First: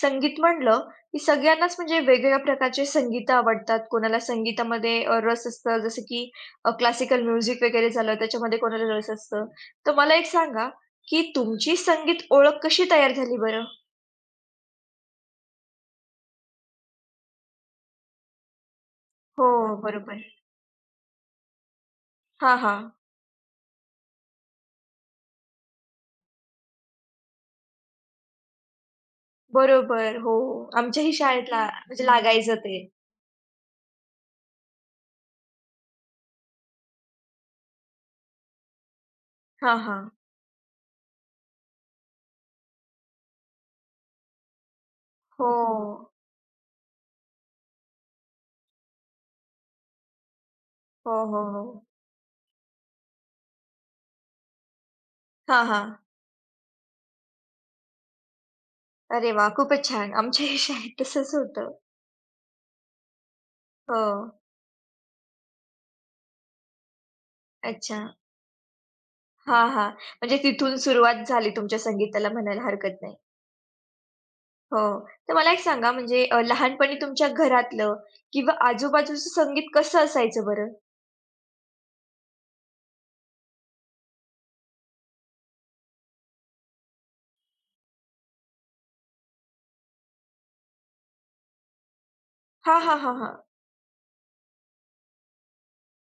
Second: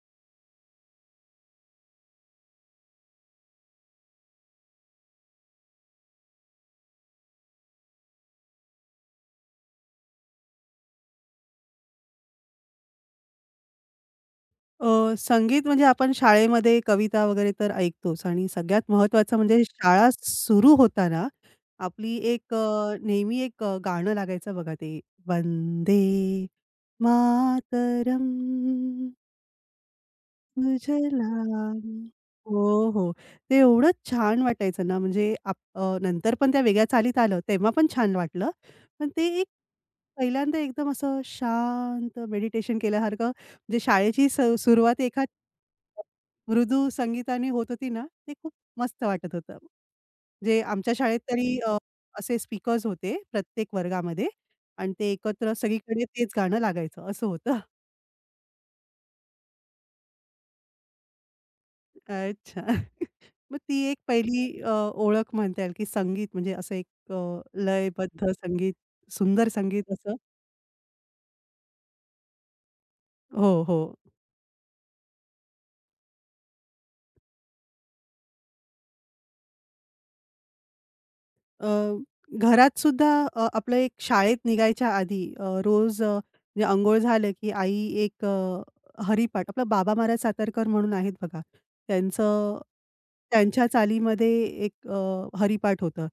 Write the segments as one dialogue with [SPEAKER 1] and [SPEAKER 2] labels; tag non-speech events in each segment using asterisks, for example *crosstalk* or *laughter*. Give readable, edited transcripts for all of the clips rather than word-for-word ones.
[SPEAKER 1] संगीत म्हणलं, की सगळ्यांनाच म्हणजे वेगवेगळ्या प्रकारचे संगीत आवडतात. कोणाला संगीतामध्ये रस असतं, जसं की क्लासिकल म्युझिक वगैरे झालं, त्याच्यामध्ये कोणाला रस असतं. तर मला एक सांगा, की तुमची संगीत ओळख कशी तयार झाली बरं?
[SPEAKER 2] संगीत म्हणजे आपण शाळेमध्ये कविता वगैरे तर ऐकतोच आणि सगळ्यात महत्वाचं
[SPEAKER 1] हो,
[SPEAKER 2] म्हणजे शाळा
[SPEAKER 1] बरोबर.
[SPEAKER 2] सुरू होताना आपली एक
[SPEAKER 1] हां, हा.
[SPEAKER 2] नेहमी एक गाणं लागायचं बघा ते वंदे मातरम
[SPEAKER 1] बरोबर. हो,
[SPEAKER 2] तुझे
[SPEAKER 1] आमच्याही शाळेत ला म्हणजे
[SPEAKER 2] लाल.
[SPEAKER 1] लागायचं ते.
[SPEAKER 2] हो, हो. ते एवढं छान वाटायचं ना, म्हणजे नंतर पण त्या वेगळ्या चालीत आलं, तेव्हा पण छान वाटलं. पण ते एक
[SPEAKER 1] हां, हां.
[SPEAKER 2] पहिल्यांदा एकदम असं शांत मेडिटेशन केल्यासारखं म्हणजे शाळेची सुरुवात एका
[SPEAKER 1] हो.
[SPEAKER 2] मृदू संगीताने होत होती ना, ते खूप मस्त वाटत होतं. जे आमच्या
[SPEAKER 1] हो,
[SPEAKER 2] शाळेत
[SPEAKER 1] हो,
[SPEAKER 2] तरी
[SPEAKER 1] हो.
[SPEAKER 2] असे स्पीकर्स होते प्रत्येक वर्गामध्ये आणि ते एकत्र
[SPEAKER 1] हां, हां.
[SPEAKER 2] सगळीकडे तेच गाणं लागायचं असं होतं.
[SPEAKER 1] अरे वाह! खूपच छान. आमच्याही शाळेत तसंच होतं.
[SPEAKER 2] अच्छा. मग ती एक
[SPEAKER 1] हो.
[SPEAKER 2] पहिली ओळख म्हणता येईल, की संगीत म्हणजे असं एक
[SPEAKER 1] अच्छा.
[SPEAKER 2] लयबद्ध संगीत, सुंदर
[SPEAKER 1] हा हा,
[SPEAKER 2] संगीत असं
[SPEAKER 1] म्हणजे तिथून सुरुवात झाली तुमच्या संगीताला म्हणायला हरकत नाही.
[SPEAKER 2] हो, हो.
[SPEAKER 1] हो. तर मला एक सांगा म्हणजे लहानपणी तुमच्या घरातलं किंवा आजूबाजूचं संगीत कसं असायचं बरं?
[SPEAKER 2] अ, घरात सुद्धा आपलं एक शाळेत निघायच्या आधी रोज म्हणजे अंघोळ झालं, की आई एक हरिपाठ आपला बाबा महाराज सातारकर म्हणून आहेत बघा. त्यांचं
[SPEAKER 1] हां, हां, हां, हां.
[SPEAKER 2] त्यांच्या चालीमध्ये एक हरिपाठ होतं.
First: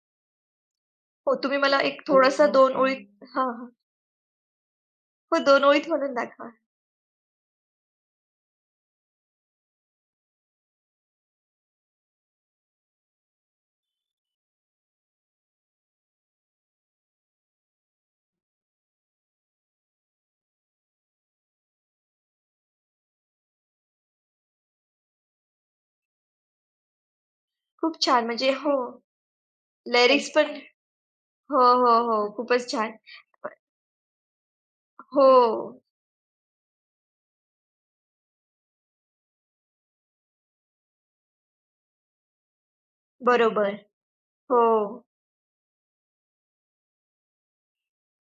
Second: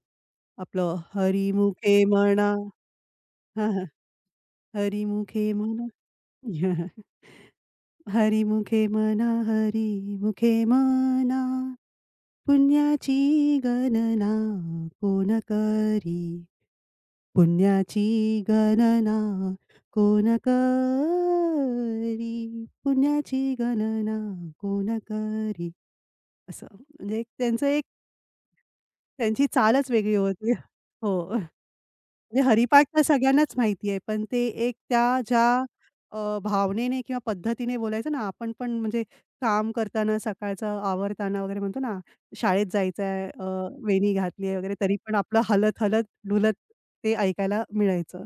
[SPEAKER 2] आपलं
[SPEAKER 1] हो,
[SPEAKER 2] हरी
[SPEAKER 1] तुम्ही मला एक थोडंसं
[SPEAKER 2] म्हणा
[SPEAKER 1] 2 ओळीत. हां, हां.
[SPEAKER 2] हां, हां. हरी
[SPEAKER 1] हो, 2 ओळीत
[SPEAKER 2] म्हणा
[SPEAKER 1] म्हणून दाखवा.
[SPEAKER 2] *laughs* हरिमुखे म्हणा हरिमुखे म्हणा पुण्याची गणना कोण करी पुण्याची गणना कोण करी पुण्याची गणना कोण करी असं म्हणजे एक त्यांचं एक
[SPEAKER 1] खूप छान म्हणजे हो,
[SPEAKER 2] त्यांची चालच वेगळी
[SPEAKER 1] लिरिक्स
[SPEAKER 2] होती.
[SPEAKER 1] पण.
[SPEAKER 2] हो.
[SPEAKER 1] हो,
[SPEAKER 2] म्हणजे
[SPEAKER 1] हो, हो. खूपच
[SPEAKER 2] हरिपाठ
[SPEAKER 1] छान.
[SPEAKER 2] तर सगळ्यांनाच माहिती आहे, पण ते एक त्या
[SPEAKER 1] हो,
[SPEAKER 2] ज्या भावनेने किंवा पद्धतीने बोलायचं ना, आपण पण म्हणजे काम करताना, सकाळचं आवरताना वगैरे म्हणतो ना, शाळेत जायचं आहे,
[SPEAKER 1] बरोबर.
[SPEAKER 2] वेणी घातली आहे
[SPEAKER 1] हो,
[SPEAKER 2] वगैरे, तरी पण आपलं हलत-हलत, ढुलत ते ऐकायला मिळायचं.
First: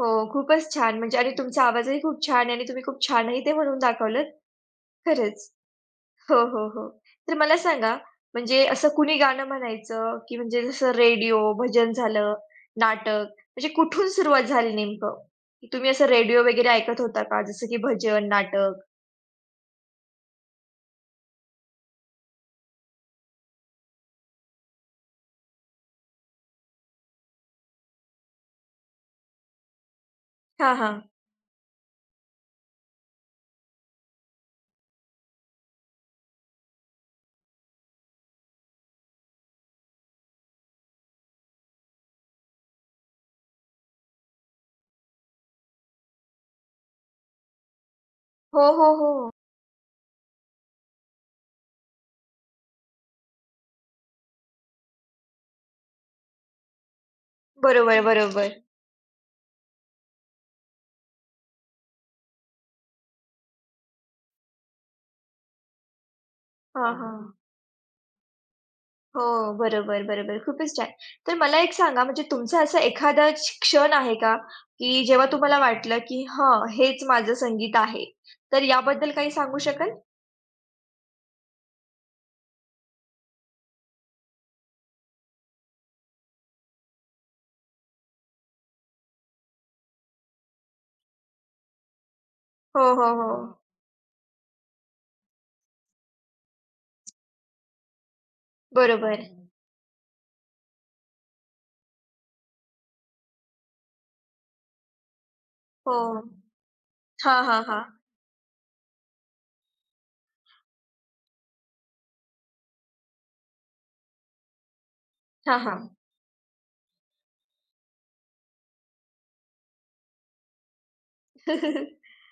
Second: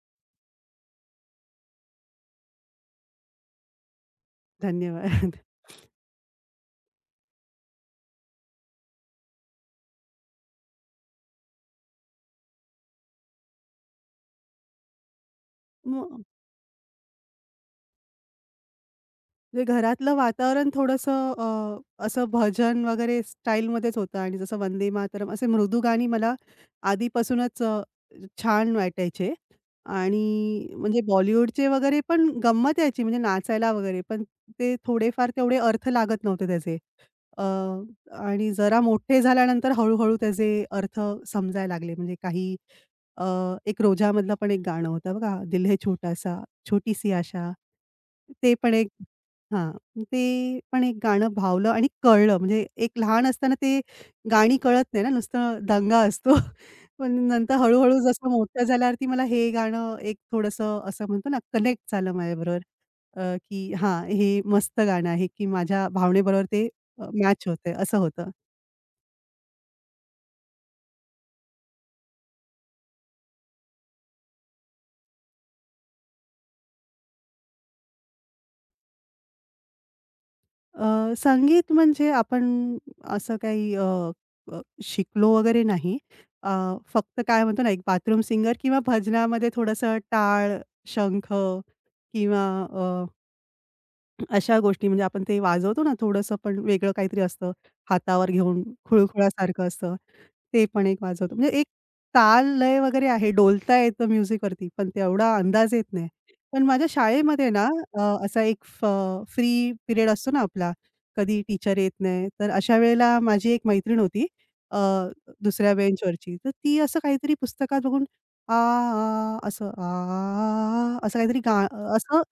[SPEAKER 1] हो. खूपच छान म्हणजे आणि तुमचा आवाजही खूप छान आहे आणि तुम्ही खूप छानही ते म्हणून दाखवलत.
[SPEAKER 2] धन्यवाद. *laughs*
[SPEAKER 1] खरंच. हो, हो, हो. तर मला सांगा, म्हणजे असं कुणी गाणं म्हणायचं, की म्हणजे जसं रेडिओ, भजन झालं, नाटक, म्हणजे कुठून सुरुवात झाली नेमकं? की तुम्ही असं
[SPEAKER 2] मग
[SPEAKER 1] रेडिओ वगैरे ऐकत होता का? जसं की भजन, नाटक?
[SPEAKER 2] म्हणजे घरातलं वातावरण थोडंसं असं भजन वगैरे स्टाईलमध्येच होतं आणि जसं वंदे मातरम असे मृदू गाणी मला आधीपासूनच छान वाटायचे आणि
[SPEAKER 1] हां, हां.
[SPEAKER 2] म्हणजे बॉलिवूडचे वगैरे पण गंमत यायची म्हणजे नाचायला वगैरे, पण ते थोडेफार तेवढे अर्थ लागत नव्हते त्याचे. अ, आणि जरा मोठे झाल्यानंतर हळू-हळू त्याचे अर्थ समजायला लागले. म्हणजे काही अ, एक रोजामधलं पण एक गाणं होतं बघा, दिल है छोटासा, छोटी-सी आशा. ते
[SPEAKER 1] हो,
[SPEAKER 2] पण एक
[SPEAKER 1] हो, हो.
[SPEAKER 2] हां, ते पण एक गाणं भावलं आणि कळलं. म्हणजे एक लहान असताना ते गाणी कळत नाही ना, नुसतं दंगा असतो. *laughs* पण नंतर हळू-हळू
[SPEAKER 1] बरोबर,
[SPEAKER 2] जसं
[SPEAKER 1] बरोबर.
[SPEAKER 2] मोठं झाल्यावरती मला हे गाणं एक थोडंसं असं म्हणतो ना, कनेक्ट झालं माझ्याबरोबर. की हां, हे मस्त गाणं आहे, की माझ्या भावनेबरोबर ते
[SPEAKER 1] हां, हां.
[SPEAKER 2] मॅच होतंय असं होतं.
[SPEAKER 1] हो, बरोबर, बरोबर. खूपच छान. तर मला एक सांगा, म्हणजे तुमचा असा एखादा क्षण आहे का, की जेव्हा तुम्हाला वाटलं, की "हं, हेच माझं संगीत आहे." तर याबद्दल काही सांगू शकाल?
[SPEAKER 2] अ, संगीत म्हणजे आपण असं काही अ, अ, शिकलो वगैरे नाही. अ, फक्त काय म्हणतो ना, एक बाथरूम सिंगर किंवा भजनामध्ये थोडंसं टाळ, शंख किंवा
[SPEAKER 1] हो,
[SPEAKER 2] अ
[SPEAKER 1] हो, हो.
[SPEAKER 2] अशा गोष्टी म्हणजे आपण ते वाजवतो ना थोडंसं पण वेगळं काहीतरी असतं. हातावर घेऊन
[SPEAKER 1] बरोबर.
[SPEAKER 2] खुळखुळासारखं असतं. ते पण एक वाजवतो. म्हणजे एक ताल, लय वगैरे आहे. डोलता येतं म्युझिकवरती, पण तेवढा अंदाज येत
[SPEAKER 1] हो.
[SPEAKER 2] नाही. पण माझ्या
[SPEAKER 1] हां,
[SPEAKER 2] शाळेमध्ये
[SPEAKER 1] हां,
[SPEAKER 2] ना
[SPEAKER 1] हां.
[SPEAKER 2] असा एक फ्री पिरियड असतो ना आपला, कधी टीचर येत नाही. तर अशा वेळेला माझी एक मैत्रीण होती अ,
[SPEAKER 1] हां,
[SPEAKER 2] दुसऱ्या
[SPEAKER 1] हां.
[SPEAKER 2] बेंचवरची. तर ती असं काहीतरी पुस्तकात बघून आ, आ, असं आ, आ, असं काहीतरी
[SPEAKER 1] *laughs* हो, हं.
[SPEAKER 2] असं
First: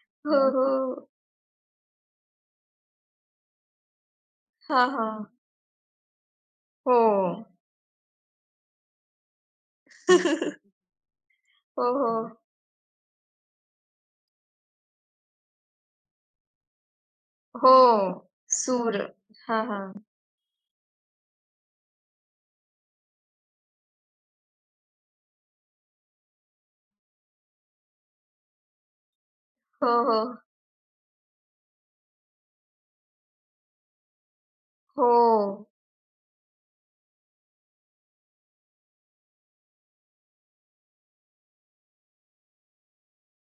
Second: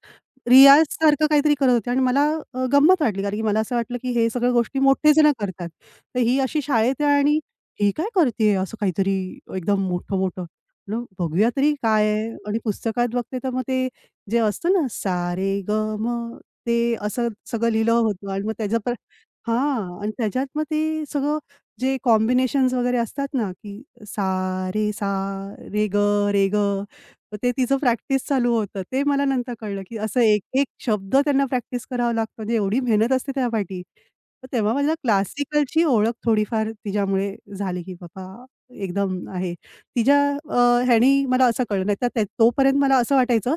[SPEAKER 1] हो.
[SPEAKER 2] रियाजसारखं काहीतरी करत होते आणि मला गंमत वाटली, कारण की मला असं वाटलं, की हे सगळ्या गोष्टी
[SPEAKER 1] हां,
[SPEAKER 2] मोठे
[SPEAKER 1] हां.
[SPEAKER 2] जण करतात. तर ही अशी
[SPEAKER 1] हो.
[SPEAKER 2] शाळेत आहे आणि ही काय करतीये असं काहीतरी एकदम मोठं-मोठं.
[SPEAKER 1] *laughs*
[SPEAKER 2] म्हटलं बघूया तरी
[SPEAKER 1] हो,
[SPEAKER 2] काय
[SPEAKER 1] हो.
[SPEAKER 2] आहे आणि पुस्तकात बघते तर मग ते जे असतं ना, "सा ग म" ते असं सगळं
[SPEAKER 1] हो.
[SPEAKER 2] लिहिलं होतं आणि मग त्याच्या पर
[SPEAKER 1] सूर. हो. हां, हां.
[SPEAKER 2] हां आणि त्याच्यात मग ते सगळं जे कॉम्बिनेशन्स वगैरे असतात ना, की "सा रे सा, रे ग रे ग." तर ते तिचं प्रॅक्टिस चालू होतं. ते मला नंतर कळलं,
[SPEAKER 1] हो,
[SPEAKER 2] की
[SPEAKER 1] हो.
[SPEAKER 2] असं एक-एक शब्द त्यांना प्रॅक्टिस करावा लागतो आणि एवढी मेहनत असते त्यापाठी. तर तेव्हा मला
[SPEAKER 1] हो.
[SPEAKER 2] क्लासिकलची ओळख थोडीफार तिच्यामुळे झाली, की बाबा एकदम आहे. तिच्या अ, ह्यानी मला असं कळलं. नाहीतर त्या तोपर्यंत मला असं वाटायचं,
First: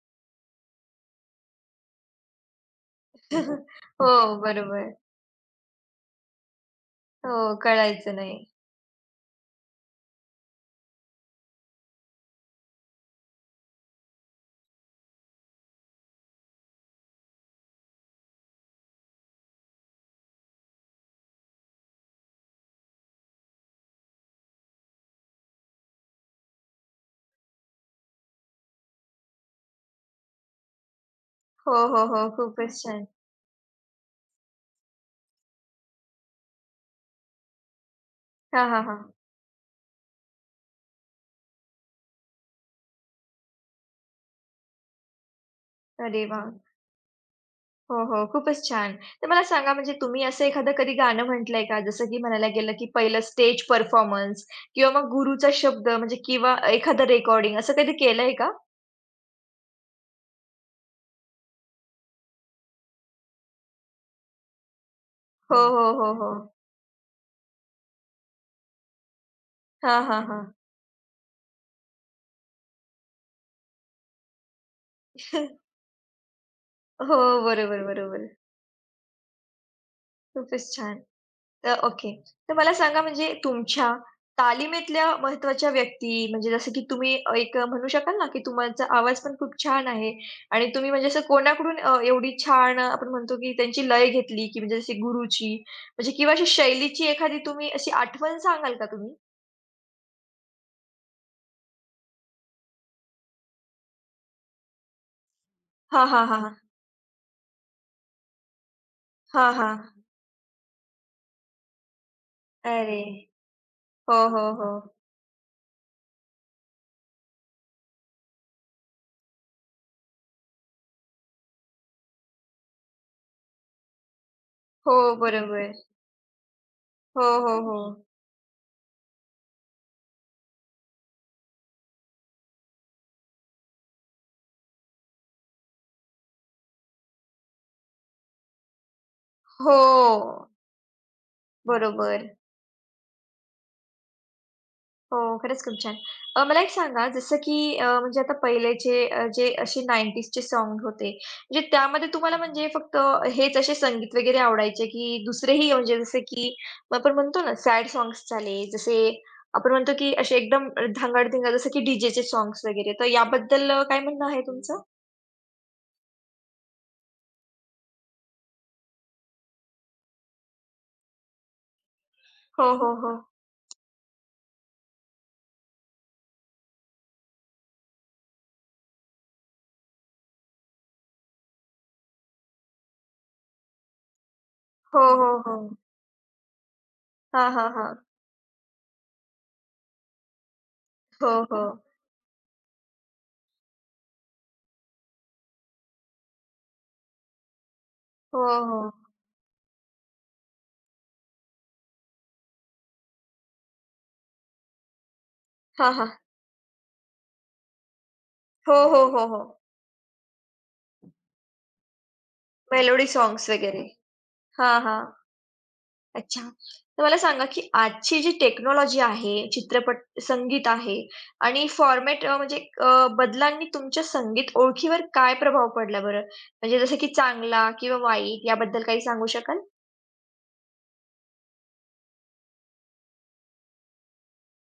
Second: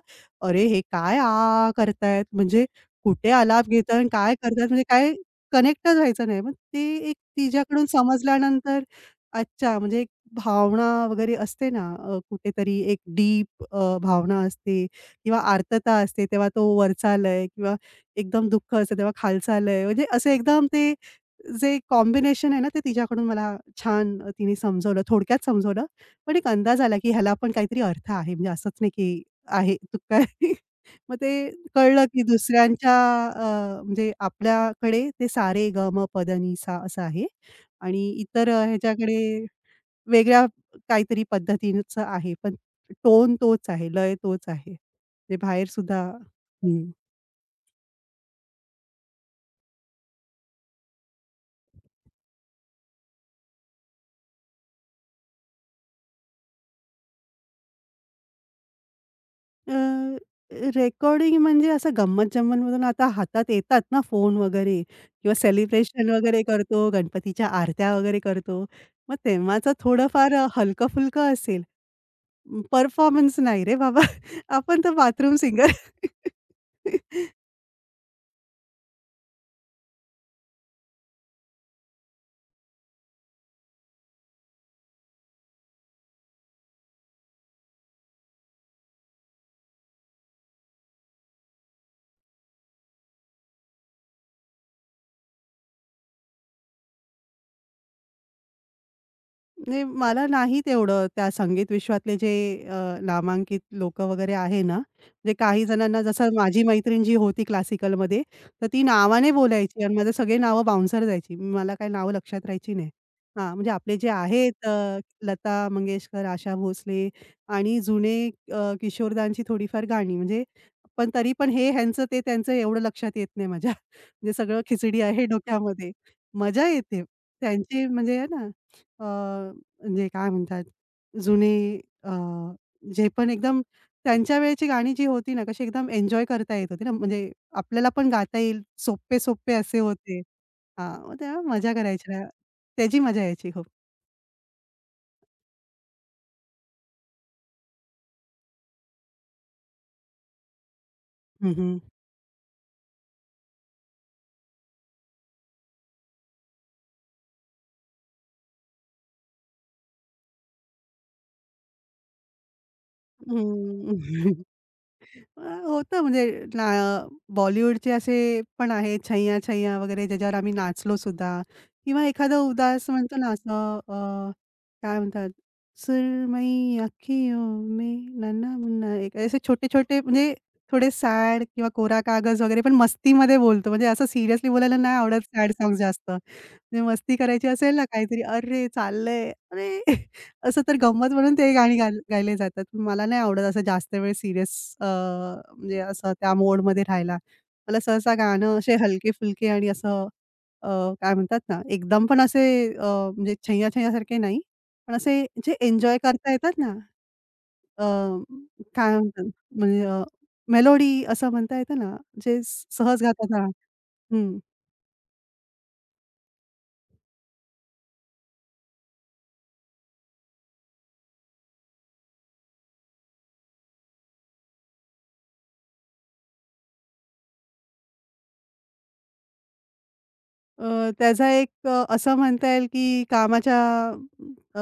[SPEAKER 2] "अरे हे काय आ करतायत? म्हणजे कुठे आलाप
[SPEAKER 1] *laughs*
[SPEAKER 2] घेताय आणि
[SPEAKER 1] हो,
[SPEAKER 2] काय करतायत? म्हणजे
[SPEAKER 1] बरोबर.
[SPEAKER 2] काय कनेक्टच व्हायचं नाही." मग ते एक
[SPEAKER 1] हो,
[SPEAKER 2] तिच्याकडून
[SPEAKER 1] कळायचं नाही.
[SPEAKER 2] समजल्यानंतर अच्छा म्हणजे भावना वगैरे असते ना, कुठेतरी एक डीप भावना असते किंवा आर्तता असते, तेव्हा तो वरचा लय किंवा एकदम दुःख असतं तेव्हा खालचा लय. म्हणजे असं एकदम ते जे कॉम्बिनेशन आहे ना, ते तिच्याकडून मला छान तिने समजवलं. थोडक्यात समजवलं. पण एक अंदाज आला, की ह्याला पण काहीतरी अर्थ आहे. म्हणजे असंच नाही, की आहे तू काय *laughs* मग ते
[SPEAKER 1] हो, हो,
[SPEAKER 2] कळलं,
[SPEAKER 1] हो.
[SPEAKER 2] की
[SPEAKER 1] खूपच
[SPEAKER 2] दुसऱ्यांच्या
[SPEAKER 1] छान.
[SPEAKER 2] अ, म्हणजे आपल्याकडे ते सा, रे, ग, असं आहे आणि इतर
[SPEAKER 1] हां, हां, हां.
[SPEAKER 2] ह्याच्याकडे वेगळ्या काहीतरी पद्धतीचं आहे, पण टोन तोच आहे, लय तोच आहे. म्हणजे बाहेर सुद्धा
[SPEAKER 1] अरे वाह!
[SPEAKER 2] हं.
[SPEAKER 1] हो, हो. खूपच छान. तर मला सांगा म्हणजे तुम्ही असं एखादं कधी गाणं म्हटलंय का? जसं की म्हणायला गेलं की पहिलं स्टेज परफॉर्मन्स किंवा मग गुरूचा शब्द म्हणजे किंवा एखादं रेकॉर्डिंग असं कधी केलंय का?
[SPEAKER 2] अ, रेकॉर्डिंग म्हणजे असं गंमत-जंमतमधून आता हातात येतात ना फोन वगैरे किंवा
[SPEAKER 1] हो, हो,
[SPEAKER 2] सेलिब्रेशन
[SPEAKER 1] हो, हो.
[SPEAKER 2] वगैरे करतो, गणपतीच्या आरत्या वगैरे करतो. मग तेव्हाचं
[SPEAKER 1] हां, हां,
[SPEAKER 2] थोडंफार
[SPEAKER 1] हां.
[SPEAKER 2] हलकं-फुलकं असेल. परफॉर्मन्स नाही रे बाबा, आपण तर बाथरूम
[SPEAKER 1] *laughs*
[SPEAKER 2] सिंगर.
[SPEAKER 1] हो, बरोबर, बरोबर. खूपच छान. तर ओके. तर मला सांगा म्हणजे तुमच्या तालीमेतल्या महत्त्वाच्या व्यक्ती म्हणजे जसं की तुम्ही एक म्हणू शकाल ना, की तुमचा आवाज पण खूप छान आहे आणि तुम्ही म्हणजे असं कोणाकडून एवढी छान आपण म्हणतो की त्यांची लय घेतली, की म्हणजे जशी गुरुची म्हणजे किंवा अशी शैलीची एखादी तुम्ही अशी आठवण सांगाल का तुम्ही?
[SPEAKER 2] नाही, मला नाही तेवढं त्या संगीत विश्वातले जे नामांकित लोकं वगैरे आहे ना, म्हणजे काही जणांना
[SPEAKER 1] हां, हां,
[SPEAKER 2] जसं
[SPEAKER 1] हां.
[SPEAKER 2] माझी मैत्रीण जी होती क्लासिकलमध्ये, तर ती नावाने
[SPEAKER 1] हां,
[SPEAKER 2] बोलायची आणि
[SPEAKER 1] हां.
[SPEAKER 2] माझे सगळे नावं बाउन्सर जायची. मला काही नावं लक्षात राहायची नाही.
[SPEAKER 1] अरे!
[SPEAKER 2] हां, म्हणजे आपले जे
[SPEAKER 1] हो, हो,
[SPEAKER 2] आहेत
[SPEAKER 1] हो.
[SPEAKER 2] लता मंगेशकर, आशा भोसले आणि जुने किशोरदांची थोडीफार गाणी म्हणजे पण तरी पण हे ह्यांचं ते त्यांचं एवढं लक्षात येत नाही माझ्या. म्हणजे सगळं खिचडी
[SPEAKER 1] हो,
[SPEAKER 2] आहे
[SPEAKER 1] बरोबर.
[SPEAKER 2] डोक्यामध्ये. मजा येते
[SPEAKER 1] हो, हो, हो.
[SPEAKER 2] त्यांची म्हणजे आहे ना अ, म्हणजे काय म्हणतात जुने अ, जे पण एकदम त्यांच्या वेळची गाणी जी होती ना, कशी एकदम एन्जॉय करता येत होती ना, म्हणजे आपल्याला पण गाता येईल सोप्पे-सोप्पे असे होते.
[SPEAKER 1] हो.
[SPEAKER 2] हां, मग तेव्हा मजा करायची ना,
[SPEAKER 1] बरोबर.
[SPEAKER 2] त्याची मजा यायची खूप.
[SPEAKER 1] हो, खरंच खूप छान. मला एक सांगा जसं की म्हणजे आता पहिलेचे जे असे 90sचे सॉन्ग होते,
[SPEAKER 2] हं,
[SPEAKER 1] म्हणजे
[SPEAKER 2] हं.
[SPEAKER 1] त्यामध्ये तुम्हाला म्हणजे फक्त हेच असे संगीत वगैरे आवडायचे की दुसरेही म्हणजे जसे की आपण म्हणतो ना सॅड सॉन्ग्स झाले, जसे आपण म्हणतो की असे एकदम धांगड जसं की डीजेचे सॉन्ग्स वगैरे, तर याबद्दल काय म्हणणं
[SPEAKER 2] हं.
[SPEAKER 1] आहे तुमचं?
[SPEAKER 2] अ, होतं म्हणजे ना बॉलिवूडचे असे पण आहेत, छैय्या छैय्या वगैरे ज्याच्यावर आम्ही नाचलो सुद्धा किंवा एखादं
[SPEAKER 1] हो,
[SPEAKER 2] उदास
[SPEAKER 1] हो, हो.
[SPEAKER 2] म्हणतो ना असं काय म्हणतात, सुरमयी अखियों में नन्हा मुन्ना एक असे छोटे-छोटे म्हणजे थोडे सॅड किंवा कोरा कागज वगैरे पण मस्तीमध्ये बोलतो. म्हणजे असं सिरियसली बोलायला नाही
[SPEAKER 1] हो,
[SPEAKER 2] आवडत
[SPEAKER 1] हो,
[SPEAKER 2] सॅड
[SPEAKER 1] हो.
[SPEAKER 2] सॉन्ग्स जास्त. म्हणजे मस्ती करायची
[SPEAKER 1] हां, हां,
[SPEAKER 2] असेल ना
[SPEAKER 1] हां.
[SPEAKER 2] काहीतरी, "अरे चाललंय, अरे!" असं तर गंमत
[SPEAKER 1] हो,
[SPEAKER 2] म्हणून ते
[SPEAKER 1] हो.
[SPEAKER 2] गाणी गायले जातात. पण मला नाही आवडत असं जास्त वेळ सीरियस म्हणजे असं त्या मोडमध्ये राहायला. मला सहसा
[SPEAKER 1] हो,
[SPEAKER 2] गाणं असे
[SPEAKER 1] हो.
[SPEAKER 2] हलके-फुलके आणि असं अ, काय म्हणतात ना, एकदम पण असे अ, म्हणजे छैया-छैयासारखे नाही. पण असे जे
[SPEAKER 1] हां,
[SPEAKER 2] एन्जॉय
[SPEAKER 1] हां.
[SPEAKER 2] करता येतात ना, अ,
[SPEAKER 1] हो,
[SPEAKER 2] काय
[SPEAKER 1] हो, हो,
[SPEAKER 2] म्हणतात
[SPEAKER 1] हो.
[SPEAKER 2] म्हणजे मेलोडी असं म्हणता येतं ना, जे सहज
[SPEAKER 1] मेलोडी
[SPEAKER 2] गातात
[SPEAKER 1] सॉन्ग्स
[SPEAKER 2] हां.
[SPEAKER 1] वगैरे. हां, हां. अच्छा. तर मला सांगा, की आजची जी टेक्नॉलॉजी आहे, चित्रपट, संगीत आहे आणि फॉर्मॅट म्हणजे बदलांनी तुमच्या संगीत ओळखीवर काय प्रभाव पडला बरं? म्हणजे जसं की चांगला किंवा वाईट याबद्दल काही सांगू शकाल?
[SPEAKER 2] त्याचा एक असं म्हणता येईल की कामाच्या अ,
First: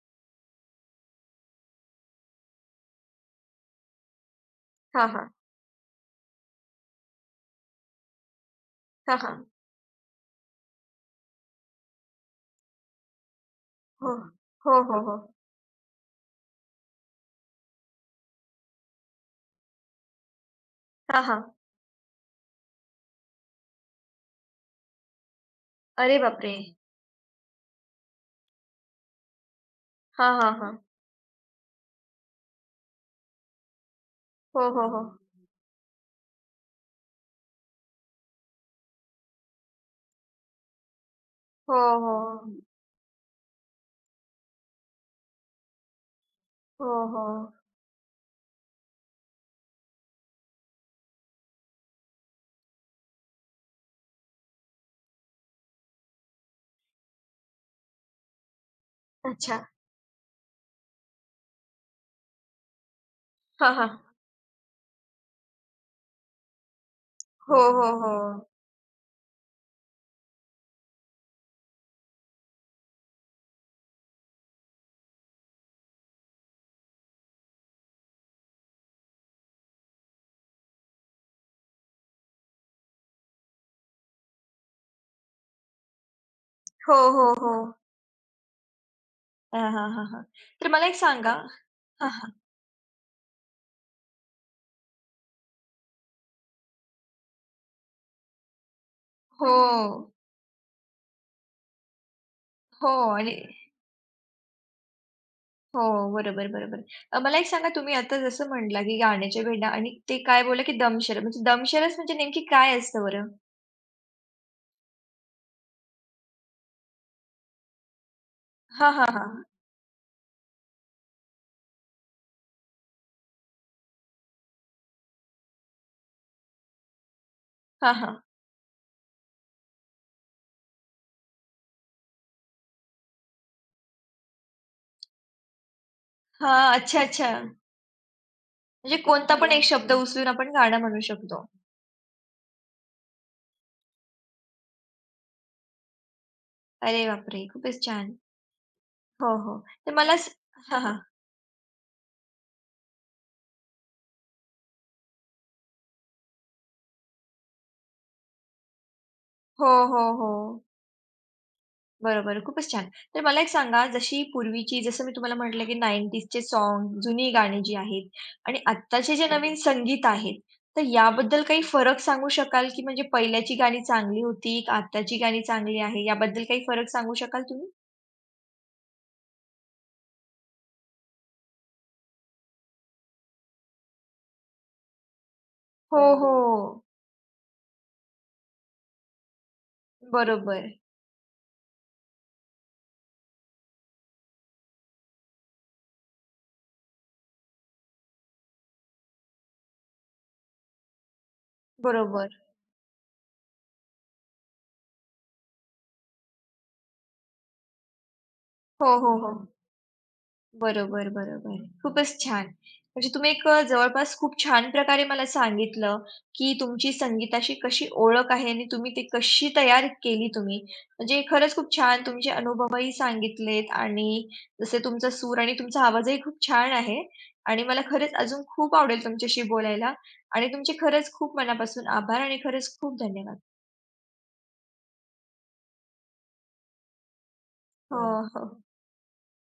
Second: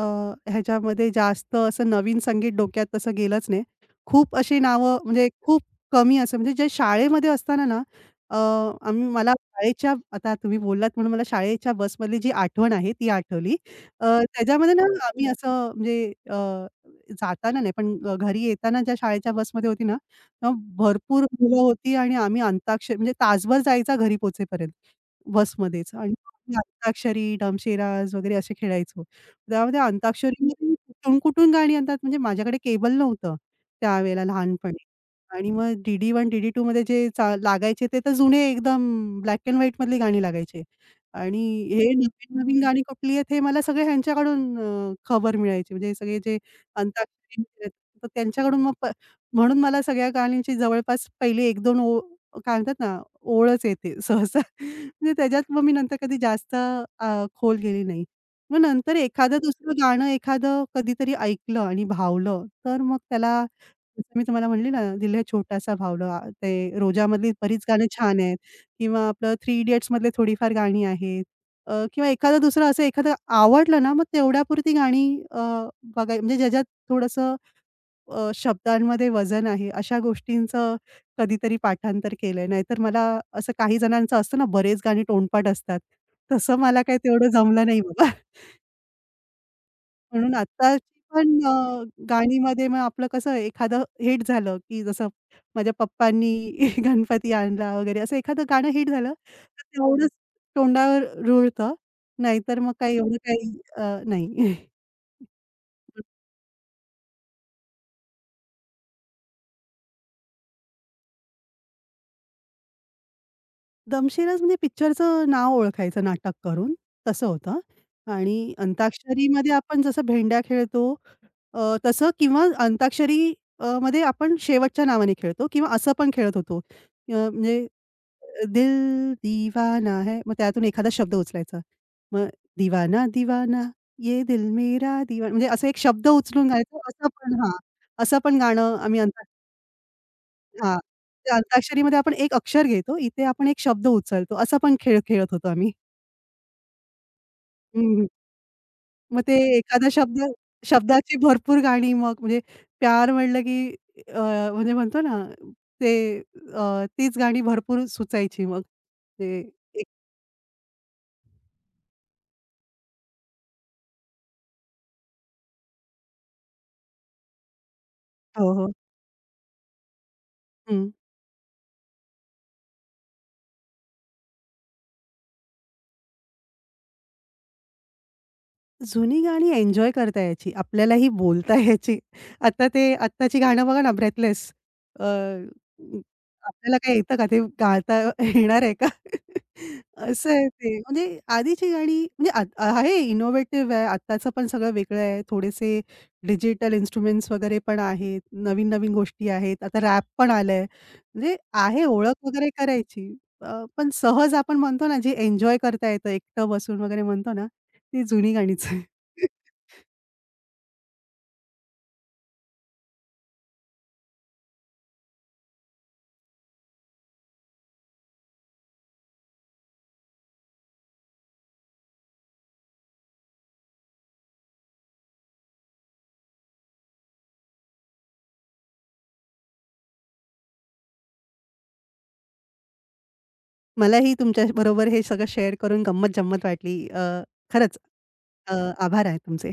[SPEAKER 2] ह्याच्यामध्ये जास्त असं नवीन संगीत डोक्यात तसं गेलंच नाही. खूप अशी नावं
[SPEAKER 1] हां,
[SPEAKER 2] म्हणजे
[SPEAKER 1] हां.
[SPEAKER 2] खूप कमी असं म्हणजे जे शाळेमध्ये असताना ना अ,
[SPEAKER 1] हां,
[SPEAKER 2] मला
[SPEAKER 1] हां.
[SPEAKER 2] शाळेच्या आता तुम्ही बोललात म्हणून मला शाळेच्या बसमधली जी आठवण आहे ती आठवली.
[SPEAKER 1] हो.
[SPEAKER 2] त्याच्यामध्ये
[SPEAKER 1] हो,
[SPEAKER 2] ना हो.
[SPEAKER 1] हो, हो.
[SPEAKER 2] आम्ही असं म्हणजे जाताना नाही पण घरी येताना ज्या शाळेच्या बसमध्ये होती ना, तेव्हा
[SPEAKER 1] हां,
[SPEAKER 2] भरपूर
[SPEAKER 1] हां.
[SPEAKER 2] मुलं होती आणि आम्ही अंताक्षरी म्हणजे तासभर जायचा घरी पोहोचेपर्यंत. बसमध्येच आणि
[SPEAKER 1] अरे बापरे!
[SPEAKER 2] आम्ही अंताक्षरी, डमशेराज वगैरे असे खेळायचो. त्यामध्ये
[SPEAKER 1] हां, हां,
[SPEAKER 2] अंताक्षरीमध्ये
[SPEAKER 1] हां.
[SPEAKER 2] कुठून-कुठून गाणी आणतात म्हणजे माझ्याकडे केबल नव्हतं त्यावेळेला
[SPEAKER 1] हो,
[SPEAKER 2] लहानपणी
[SPEAKER 1] हो, हो.
[SPEAKER 2] आणि मग DD1 डी-डी 2 मध्ये जे चा लागायचे ते तर जुने एकदम ब्लॅक एंड व्हाईट मधली गाणी लागायचे आणि
[SPEAKER 1] हो,
[SPEAKER 2] हे
[SPEAKER 1] हो.
[SPEAKER 2] नवीन-नवीन गाणी कुठली आहेत हे मला सगळे ह्यांच्याकडून खबर मिळायची म्हणजे सगळे जे
[SPEAKER 1] हो,
[SPEAKER 2] अंताक्षरी
[SPEAKER 1] हो.
[SPEAKER 2] खेळत तर त्यांच्याकडून मग म्हणून मला सगळ्या गाण्यांची जवळपास पहिली एक दोन ओळ काय म्हणतात ना, ओळच येते सहसा. म्हणजे त्याच्यात मग मी नंतर कधी जास्त खोल गेली नाही. मग नंतर एखादं
[SPEAKER 1] अच्छा.
[SPEAKER 2] दुसरं गाणं एखादं कधीतरी ऐकलं आणि भावलं, तर मग त्याला
[SPEAKER 1] हां, हां.
[SPEAKER 2] जसं मी तुम्हाला म्हणली ना, दिल है छोटासा भावलं आ, ते रोजामधली
[SPEAKER 1] हो,
[SPEAKER 2] बरीच गाणी
[SPEAKER 1] हो, हो.
[SPEAKER 2] छान आहेत किंवा आपलं थ्री इडियट्समधले थोडीफार गाणी आहेत किंवा एखादं दुसरं असं एखादं आवडलं ना, मग तेवढ्यापुरती गाणी अ, बघाय म्हणजे ज्याच्यात थोडंसं शब्दांमध्ये वजन आहे, अशा गोष्टींचं कधीतरी पाठांतर केलंय. नाहीतर मला असं काही जणांचं असतं ना, बरेच गाणी तोंडपाठ असतात. तसं मला
[SPEAKER 1] हो,
[SPEAKER 2] काही तेवढं
[SPEAKER 1] हो, हो.
[SPEAKER 2] जमलं नाही बाबा. *laughs*
[SPEAKER 1] हां, हां, हां, हां.
[SPEAKER 2] म्हणून
[SPEAKER 1] तर मला एक
[SPEAKER 2] आत्ताची पण
[SPEAKER 1] सांगा. हां, हां.
[SPEAKER 2] गाणीमध्ये मग आपलं कसं एखादं हिट झालं, की जसं माझ्या पप्पांनी *laughs* गणपती आणला वगैरे असं एखादं गाणं हिट झालं,
[SPEAKER 1] हो.
[SPEAKER 2] तर तेवढंच तोंडावर रुळतं. नाहीतर मग
[SPEAKER 1] हो
[SPEAKER 2] काही एवढं
[SPEAKER 1] आणि
[SPEAKER 2] काही नाही.
[SPEAKER 1] हो,
[SPEAKER 2] *laughs*
[SPEAKER 1] बरोबर, बरोबर. मला एक सांगा तुम्ही आता जसं म्हटला, की गाण्याच्या भेंडा आणि ते काय बोलला, की दमशरास म्हणजे दमशरास म्हणजे नेमकी काय असतं बरं?
[SPEAKER 2] दमशेराज म्हणजे पिक्चरचं नाव ओळखायचं नाटक करून, तसं होतं. आणि
[SPEAKER 1] हां, हां, हां.
[SPEAKER 2] अंताक्षरीमध्ये आपण जसं भेंड्या खेळतो तसं किंवा अंताक्षरी मध्ये आपण शेवटच्या नावाने खेळतो किंवा असं पण खेळत होतो. म्हणजे
[SPEAKER 1] हां, हां.
[SPEAKER 2] दिल दीवाना है, मग त्यातून एखादा शब्द उचलायचा. मग दीवाना दीवाना ये दिल मेरा दीवाना म्हणजे असा एक शब्द उचलून
[SPEAKER 1] हां,
[SPEAKER 2] गायचो
[SPEAKER 1] अच्छा,
[SPEAKER 2] असं
[SPEAKER 1] अच्छा.
[SPEAKER 2] पण हां, असं पण गाणं
[SPEAKER 1] म्हणजे
[SPEAKER 2] आम्ही
[SPEAKER 1] कोणता पण एक शब्द उचलून आपण
[SPEAKER 2] हां.
[SPEAKER 1] गाणं म्हणू
[SPEAKER 2] त्या
[SPEAKER 1] शकतो.
[SPEAKER 2] अंताक्षरीमध्ये आपण एक अक्षर घेतो, इथे आपण एक शब्द उचलतो, असा पण खेळ खेळत होतो आम्ही.
[SPEAKER 1] अरे बापरे! खूपच
[SPEAKER 2] हं, हं.
[SPEAKER 1] छान.
[SPEAKER 2] मग
[SPEAKER 1] हो,
[SPEAKER 2] ते
[SPEAKER 1] हो.
[SPEAKER 2] एखादा
[SPEAKER 1] तर मला
[SPEAKER 2] शब्द
[SPEAKER 1] स. हां, हां.
[SPEAKER 2] शब्दाची भरपूर गाणी मग म्हणजे प्यार म्हटलं की अ, म्हणजे म्हणतो ना ते तीच गाणी भरपूर सुचायची मग. ते
[SPEAKER 1] हो,
[SPEAKER 2] एक
[SPEAKER 1] हो, हो. बरोबर, खूपच छान. तर मला एक सांगा जशी पूर्वीची जसं मी तुम्हाला म्हटलं, की नाइंटीज चे सॉन्ग, जुनी गाणी जी आहेत
[SPEAKER 2] हो,
[SPEAKER 1] आणि
[SPEAKER 2] हो.
[SPEAKER 1] आत्ताचे जे नवीन संगीत आहेत, तर
[SPEAKER 2] हं.
[SPEAKER 1] याबद्दल काही फरक सांगू शकाल, की म्हणजे पहिल्याची गाणी चांगली होती, का आत्ताची गाणी चांगली आहे? याबद्दल काही फरक सांगू शकाल तुम्ही?
[SPEAKER 2] जुनी गाणी एन्जॉय करता यायची. आपल्यालाही बोलता यायची. आता ते आत्ताची गाणं बघा ना, ब्रेथलेस. अ,
[SPEAKER 1] हो, हो.
[SPEAKER 2] आपल्याला काय येतं का? ते गाता येणार आहे का? *laughs* असं आहे
[SPEAKER 1] बरोबर,
[SPEAKER 2] ते. म्हणजे आधीची गाणी म्हणजे आ आहे इनोव्हेटिव्ह आहे. आत्ताचं पण सगळं वेगळं आहे. थोडेसे डिजिटल इन्स्ट्रुमेंट्स वगैरे पण आहेत. नवीन-नवीन गोष्टी आहेत. आता रॅप पण आलंय. म्हणजे आहे ओळख
[SPEAKER 1] बरोबर.
[SPEAKER 2] वगैरे करायची. अ, पण सहज आपण म्हणतो ना, जे एन्जॉय करता येतं एकटं बसून वगैरे म्हणतो ना, ती जुनी गाणीच आहेत.
[SPEAKER 1] हो, हो, हो.
[SPEAKER 2] *laughs*
[SPEAKER 1] बरोबर, बरोबर. खूपच छान. म्हणजे तुम्ही एक जवळपास खूप छान प्रकारे मला सांगितलं, की तुमची संगीताशी कशी ओळख आहे आणि तुम्ही ती कशी तयार केली तुम्ही. म्हणजे खरंच खूप छान तुमचे अनुभवही सांगितलेत आणि जसे तुमचा सूर आणि तुमचा आवाजही खूप छान आहे आणि मला खरंच अजून खूप आवडेल तुमच्याशी बोलायला आणि तुमचे खरंच खूप मनापासून आभार आणि खरंच खूप धन्यवाद.
[SPEAKER 2] मलाही तुमच्या बरोबर हे सगळं शेअर करून गंमत जम्मत वाटली. खरंच
[SPEAKER 1] हो. हो,
[SPEAKER 2] अ,
[SPEAKER 1] हो.
[SPEAKER 2] आभार आहे तुमचे.